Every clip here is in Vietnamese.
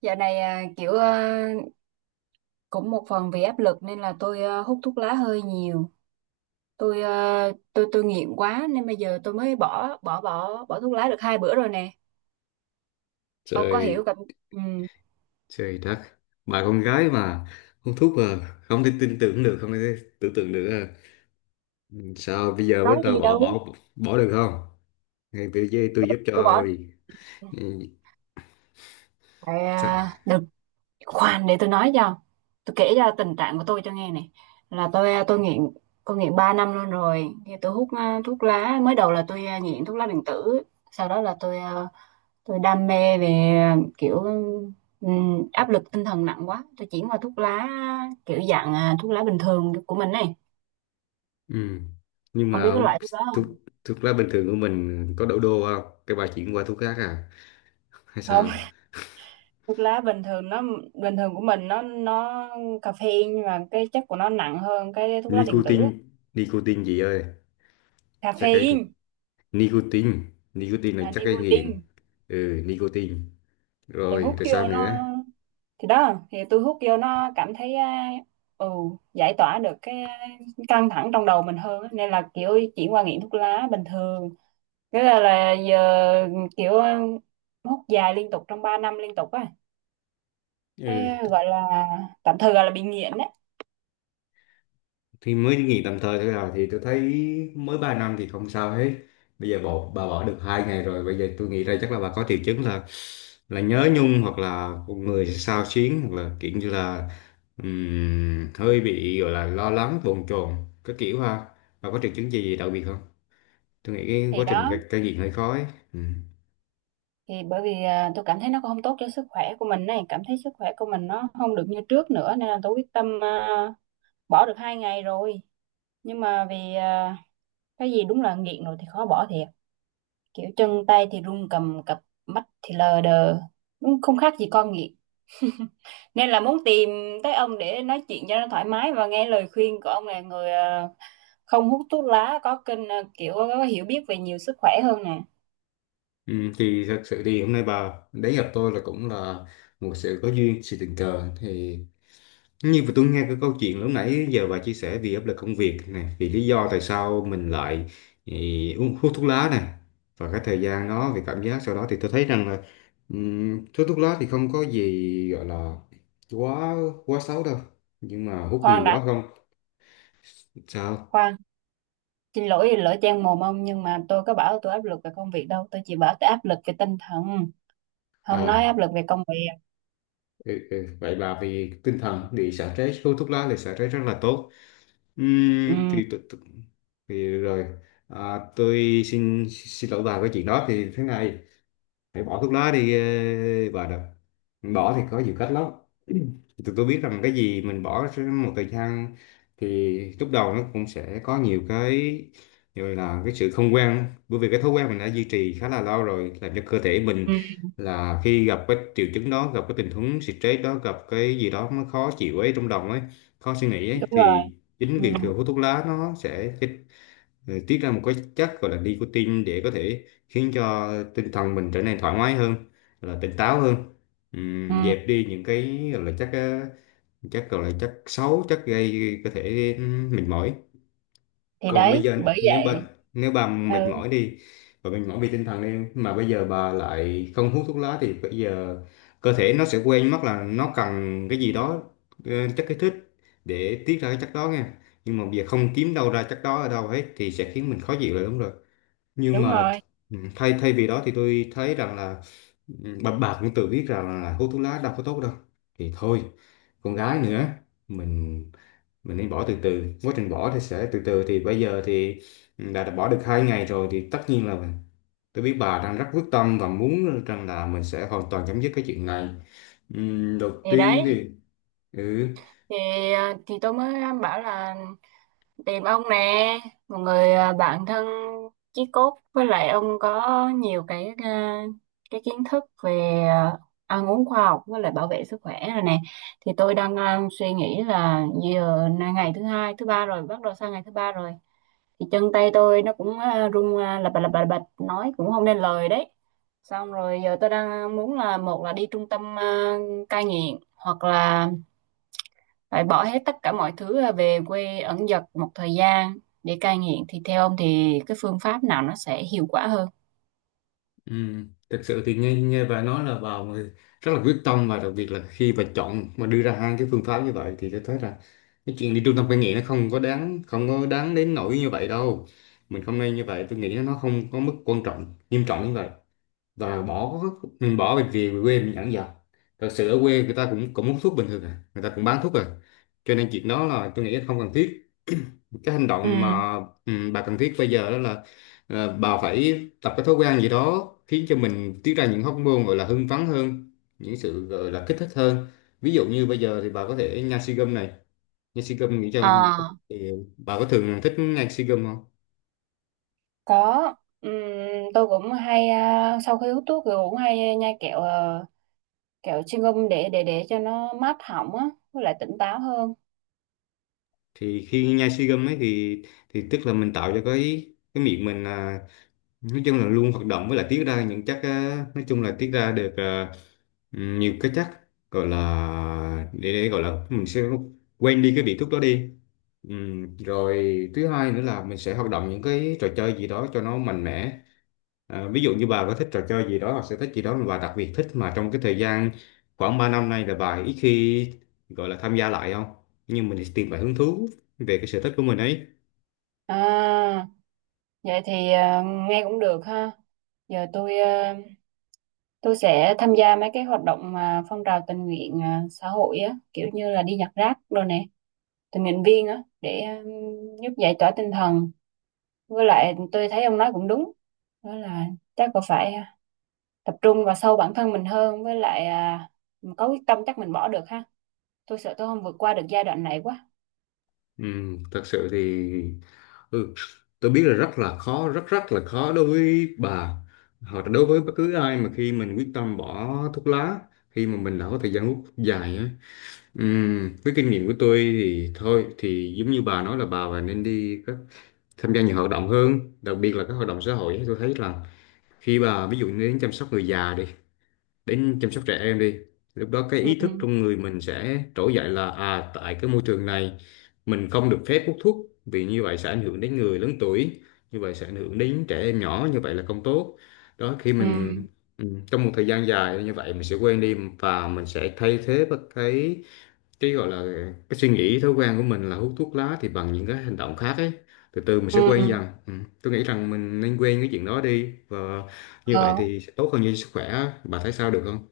Dạo này kiểu cũng một phần vì áp lực nên là tôi hút thuốc lá hơi nhiều. Tôi à, tôi tôi nghiện quá nên bây giờ tôi mới bỏ bỏ bỏ bỏ thuốc lá được hai bữa rồi nè. Ông có hiểu Trời, cảm, ừ, trời đất! Bà con gái mà hút thuốc mà không thể tin tưởng được, không thể tưởng tượng được à. Sao bây giờ bắt có đầu gì bỏ đâu. bỏ bỏ được không? Ngay tôi với tôi giúp Tôi bỏ cho. Ừ, tại sao? Được, khoan để tôi nói cho. Tôi kể ra tình trạng của tôi cho nghe này. Là tôi tôi nghiện 3 năm luôn rồi. Thì tôi hút thuốc lá, mới đầu là tôi nghiện thuốc lá điện tử. Sau đó là tôi đam mê về kiểu, áp lực tinh thần nặng quá, tôi chuyển qua thuốc lá kiểu dạng thuốc lá bình thường của mình này. Ừ. Nhưng Ông biết mà cái loại thuốc đó thuốc không? thuốc lá bình thường của mình có đổ đô không cái bà chuyển qua thuốc khác à, hay Không. sao? Thuốc lá bình thường nó, bình thường của mình nó caffeine, nhưng mà cái chất của nó nặng hơn cái thuốc lá điện tử nicotine á. nicotine gì ơi? Chắc cái Caffeine, nicotine nicotine là à, chắc cái nghiện. nicotine. Ừ, nicotine. thì Rồi, hút rồi, sao vô nó nữa? thì đó, thì tôi hút vô nó cảm thấy ừ, giải tỏa được cái căng thẳng trong đầu mình hơn á. Nên là kiểu chuyển qua nghiện thuốc lá bình thường. Thế là giờ kiểu hút dài liên tục trong 3 năm liên tục á, cái Ừ, gọi là, tạm thời gọi là bị nghiện đấy. thì mới nghỉ tạm thời thôi à, thì tôi thấy mới 3 năm thì không sao hết. Bây giờ bà bỏ được 2 ngày rồi, bây giờ tôi nghĩ ra chắc là bà có triệu chứng là nhớ nhung, hoặc là người xao xuyến, hoặc là kiểu như là hơi bị gọi là lo lắng, bồn chồn, cái kiểu ha. Bà có triệu chứng gì đặc biệt không? Tôi nghĩ cái Thì quá trình đó, cai cai nghiện hơi khó ấy. Ừ. thì bởi vì tôi cảm thấy nó cũng không tốt cho sức khỏe của mình này, cảm thấy sức khỏe của mình nó không được như trước nữa, nên là tôi quyết tâm bỏ được hai ngày rồi, nhưng mà vì cái gì đúng là nghiện rồi thì khó bỏ thiệt. Kiểu chân tay thì run cầm cập, mắt thì lờ đờ, đúng không khác gì con nghiện. Nên là muốn tìm tới ông để nói chuyện cho nó thoải mái và nghe lời khuyên của ông, là người không hút thuốc lá, có kênh kiểu có hiểu biết về nhiều sức khỏe hơn nè. Ừ, thì thật sự thì hôm nay bà đến gặp tôi là cũng là một sự có duyên, sự tình cờ. Thì nhưng mà tôi nghe cái câu chuyện lúc nãy giờ bà chia sẻ vì áp lực công việc nè, vì lý do tại sao mình lại uống, hút thuốc lá nè, và cái thời gian đó vì cảm giác sau đó, thì tôi thấy rằng là hút thuốc lá thì không có gì gọi là quá quá xấu đâu, nhưng mà hút nhiều Khoan đã, quá không. Sao khoan, xin lỗi lỡ trang mồm ông, nhưng mà tôi có bảo tôi áp lực về công việc đâu, tôi chỉ bảo tôi áp lực về tinh thần. Không nói à? áp lực về công việc. Ừ, ừ, vậy bà vì tinh thần bị xả stress, hút thuốc lá thì xả stress rất là tốt. Ừ, Thì, thì rồi à, tôi xin xin lỗi bà. Cái chuyện đó thì thế này, để bỏ thuốc lá đi. Bà được, bỏ thì có nhiều cách lắm. Tụi tôi biết rằng cái gì mình bỏ sẽ một thời gian thì lúc đầu nó cũng sẽ có nhiều cái gọi là cái sự không quen, bởi vì cái thói quen mình đã duy trì khá là lâu rồi, làm cho cơ thể mình ừ, là khi gặp cái triệu chứng đó, gặp cái tình huống stress đó, gặp cái gì đó nó khó chịu ấy trong lòng ấy, khó suy nghĩ ấy, đúng rồi. thì chính Ừ, việc thừa hút thuốc lá nó sẽ tiết ra một cái chất gọi là nicotine để có thể khiến cho tinh thần mình trở nên thoải mái hơn, là tỉnh táo hơn. Ừ. Dẹp đi những cái gọi là chất chất gọi là chất xấu, chất gây có thể mệt mỏi. Thì Còn bây đấy giờ bởi nếu bệnh, vậy. nếu bà mệt Ừ, mỏi đi, và mệt mỏi vì tinh thần đi, mà bây giờ bà lại không hút thuốc lá thì bây giờ cơ thể nó sẽ quên mất là nó cần cái gì đó, ờ, chất kích thích, để tiết ra cái chất đó nha. Nhưng mà bây giờ không kiếm đâu ra chất đó ở đâu hết thì sẽ khiến mình khó chịu là đúng rồi, nhưng đúng mà rồi. Thay thay vì đó thì tôi thấy rằng là bà cũng tự biết rằng là hút thuốc lá đâu có tốt đâu, thì thôi, con gái nữa, mình mình nên bỏ từ từ. Quá trình bỏ thì sẽ từ từ thì bây giờ thì đã bỏ được 2 ngày rồi thì tất nhiên là mình. Tôi biết bà đang rất quyết tâm và muốn rằng là mình sẽ hoàn toàn chấm dứt cái chuyện này. Đầu Thì tiên đấy, thì ừ, thì thì tôi mới bảo là tìm ông nè, một người bạn thân chí cốt, với lại ông có nhiều cái kiến thức về ăn uống khoa học với lại bảo vệ sức khỏe rồi nè. Thì tôi đang suy nghĩ là giờ là ngày thứ hai, thứ ba rồi, bắt đầu sang ngày thứ ba rồi, thì chân tay tôi nó cũng run lập bập lập bập lập bập, nói cũng không nên lời đấy. Xong rồi giờ tôi đang muốn là, một là đi trung tâm cai nghiện, hoặc là phải bỏ hết tất cả mọi thứ là về quê ẩn dật một thời gian để cai nghiện. Thì theo ông thì cái phương pháp nào nó sẽ hiệu quả hơn? Thực sự thì nghe nghe bà nói là bà mà rất là quyết tâm, và đặc biệt là khi bà chọn mà đưa ra hai cái phương pháp như vậy thì tôi thấy là cái chuyện đi trung tâm cai nghiện nó không có đáng đến nỗi như vậy đâu. Mình không nên như vậy, tôi nghĩ nó không có mức quan trọng, nghiêm trọng như vậy. Và bỏ, bỏ việc gì về quê mình dẫn dò, thật sự ở quê người ta cũng cũng hút thuốc bình thường à, người ta cũng bán thuốc à, cho nên chuyện đó là tôi nghĩ là không cần thiết. Cái hành Ừ, động mà bà cần thiết bây giờ đó là bà phải tập cái thói quen gì đó khiến cho mình tiết ra những hormone gọi là hưng phấn hơn, những sự gọi là kích thích hơn. Ví dụ như bây giờ thì bà có thể nhai si gum này, nhai si gum nghĩ cho, à, thì bà có thường thích nhai si gum không? có. Ừm, tôi cũng hay sau khi hút thuốc thì cũng hay nhai kẹo kẹo chewing gum để cho nó mát họng á với lại tỉnh táo hơn. Thì khi nhai si gum ấy thì tức là mình tạo cho cái miệng mình à, nói chung là luôn hoạt động, với lại tiết ra những chất á, nói chung là tiết ra được nhiều cái chất gọi là để gọi là mình sẽ quên đi cái vị thuốc đó đi. Rồi thứ hai nữa là mình sẽ hoạt động những cái trò chơi gì đó cho nó mạnh mẽ. À, ví dụ như bà có thích trò chơi gì đó hoặc sở thích gì đó mà bà đặc biệt thích, mà trong cái thời gian khoảng 3 năm nay là bà ít khi gọi là tham gia lại không? Nhưng mình thì tìm lại hứng thú về cái sở thích của mình ấy. À, vậy thì nghe cũng được ha. Giờ tôi sẽ tham gia mấy cái hoạt động mà phong trào tình nguyện xã hội á, kiểu như là đi nhặt rác đồ nè, tình nguyện viên á, để giúp giải tỏa tinh thần. Với lại tôi thấy ông nói cũng đúng, đó là chắc là phải tập trung vào sâu bản thân mình hơn, với lại có quyết tâm chắc mình bỏ được ha. Tôi sợ tôi không vượt qua được giai đoạn này quá. Ừ, thật sự thì ừ, tôi biết là rất là khó, rất rất là khó đối với bà, hoặc là đối với bất cứ ai mà khi mình quyết tâm bỏ thuốc lá, khi mà mình đã có thời gian hút dài á. Với kinh nghiệm của tôi thì thôi thì giống như bà nói là bà và nên đi các, tham gia nhiều hoạt động hơn, đặc biệt là các hoạt động xã hội. Tôi thấy là khi bà ví dụ như đến chăm sóc người già đi, đến chăm sóc trẻ em đi, lúc đó cái ý thức Ừ, trong người mình sẽ trỗi dậy là, à, tại cái môi trường này mình không được phép hút thuốc vì như vậy sẽ ảnh hưởng đến người lớn tuổi, như vậy sẽ ảnh hưởng đến trẻ em nhỏ, như vậy là không tốt. Đó, khi ừ, mình ừ, trong một thời gian dài như vậy mình sẽ quen đi, và mình sẽ thay thế bất cái gọi là cái suy nghĩ, thói quen của mình là hút thuốc lá thì bằng những cái hành động khác ấy. Từ từ mình sẽ quen ừ, dần. Ừ. Tôi nghĩ rằng mình nên quen cái chuyện đó đi, và như vậy ờ. thì sẽ tốt hơn cho sức khỏe. Bà thấy sao, được không?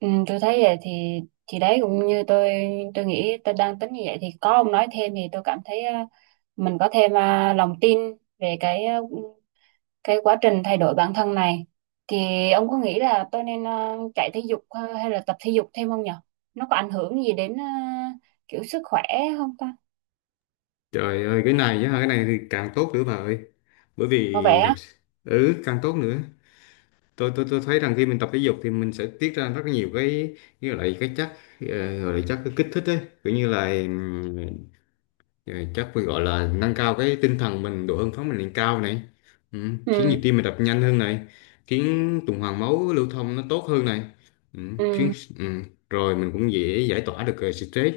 Ừ, tôi thấy vậy thì đấy cũng như tôi. Tôi nghĩ tôi đang tính như vậy, thì có ông nói thêm thì tôi cảm thấy mình có thêm lòng tin về cái quá trình thay đổi bản thân này. Thì ông có nghĩ là tôi nên chạy thể dục hay là tập thể dục thêm không nhở? Nó có ảnh hưởng gì đến kiểu sức khỏe không ta? Trời ơi, cái này á, cái này thì càng tốt nữa bà ơi. Bởi Có vẻ vì thật á. sự ừ, càng tốt nữa. Tôi thấy rằng khi mình tập thể dục thì mình sẽ tiết ra rất nhiều cái, như là cái chất gọi là chất kích thích ấy, kiểu như là rồi chắc phải gọi là nâng cao cái tinh thần mình, độ hưng phấn mình lên cao này. Ừ. Khiến Ừ, nhịp tim mình đập nhanh hơn này, khiến tuần hoàn máu lưu thông nó tốt hơn này. Ừ. Khiến ừ, ừ, rồi mình cũng dễ giải tỏa được stress.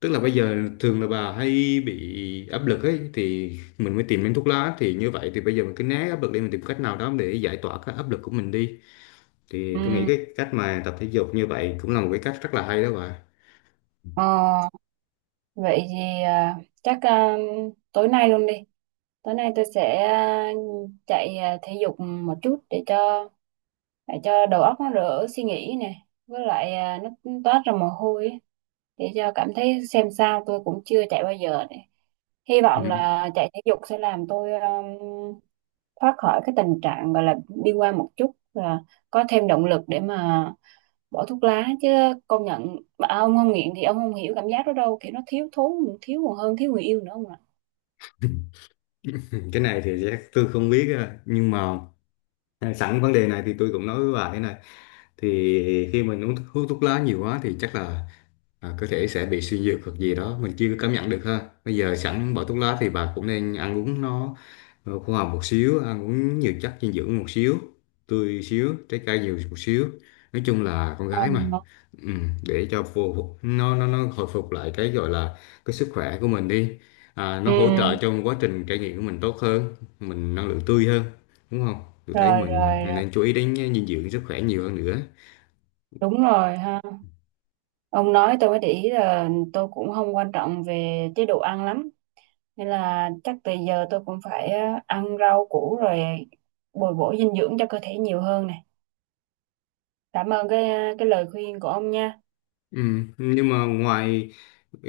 Tức là bây giờ thường là bà hay bị áp lực ấy thì mình mới tìm đến thuốc lá, thì như vậy thì bây giờ mình cứ né áp lực đi, mình tìm cách nào đó để giải tỏa cái áp lực của mình đi, thì ừ. tôi nghĩ cái cách mà tập thể dục như vậy cũng là một cái cách rất là hay đó bà. ờ, Vậy thì chắc tối nay luôn đi. Tối nay tôi sẽ chạy thể dục một chút, để cho đầu óc nó đỡ suy nghĩ nè, với lại nó toát ra mồ hôi ấy. Để cho cảm thấy xem sao, tôi cũng chưa chạy bao giờ này. Hy vọng Ừ. là chạy thể dục sẽ làm tôi thoát khỏi cái tình trạng gọi là bi quan một chút và có thêm động lực để mà bỏ thuốc lá chứ. Công nhận, mà ông không nghiện thì ông không hiểu cảm giác đó đâu, kiểu nó thiếu thốn, thiếu còn hơn thiếu người yêu nữa ông ạ. cái này thì chắc tôi không biết nhưng mà à, sẵn vấn đề này thì tôi cũng nói với bà thế này. Thì khi mình uống thuốc, hút thuốc lá nhiều quá thì chắc là à, có thể sẽ bị suy nhược hoặc gì đó mình chưa cảm nhận được ha. Bây giờ sẵn bỏ thuốc lá thì bà cũng nên ăn uống nó khoa học một xíu, ăn uống nhiều chất dinh dưỡng một xíu, tươi xíu, trái cây nhiều một xíu, nói chung là con Ờ. gái mà. ừ, để cho phù nó hồi phục lại cái gọi là cái sức khỏe của mình đi. À, nó Ừ. hỗ trợ trong quá trình trải nghiệm của mình tốt hơn, mình năng lượng tươi hơn, đúng không? Tôi thấy Rồi, mình rồi, rồi, nên chú ý đến dinh dưỡng, sức khỏe nhiều hơn nữa. đúng rồi ha. Ông nói tôi mới để ý là tôi cũng không quan trọng về chế độ ăn lắm. Nên là chắc từ giờ tôi cũng phải ăn rau củ, rồi bồi bổ dinh dưỡng cho cơ thể nhiều hơn này. Cảm ơn cái lời khuyên của ông nha. Ừ, nhưng mà ngoài,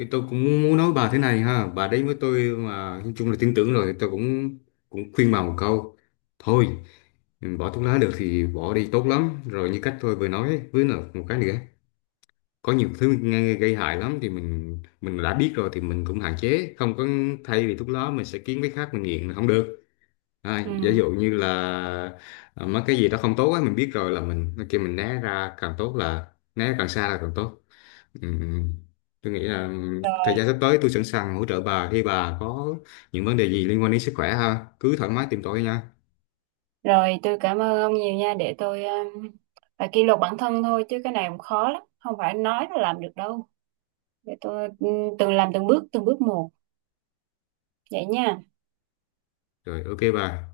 tôi cũng muốn nói bà thế này ha, bà đấy với tôi mà nói chung là tin tưởng rồi, tôi cũng, cũng khuyên bà một câu. Thôi, bỏ thuốc lá được thì bỏ đi, tốt lắm rồi, như cách tôi vừa nói ấy. Với là một cái nữa, có nhiều thứ nghe gây hại lắm thì mình đã biết rồi thì mình cũng hạn chế, không có thay vì thuốc lá mình sẽ kiếm cái khác mình nghiện là không được. À, giả Ừ. dụ như là à, mấy cái gì đó không tốt ấy, mình biết rồi là mình kia, mình né ra càng tốt, là né càng xa là càng tốt. Ừ. Tôi nghĩ là thời Rồi, gian sắp tới tôi sẵn sàng hỗ trợ bà khi bà có những vấn đề gì liên quan đến sức khỏe ha. Cứ thoải mái tìm tôi nha. rồi tôi cảm ơn ông nhiều nha, để tôi phải kỷ luật bản thân thôi chứ cái này cũng khó lắm, không phải nói là làm được đâu. Để tôi, ừ, từng làm từng bước, từng bước một vậy nha. Rồi, ok bà.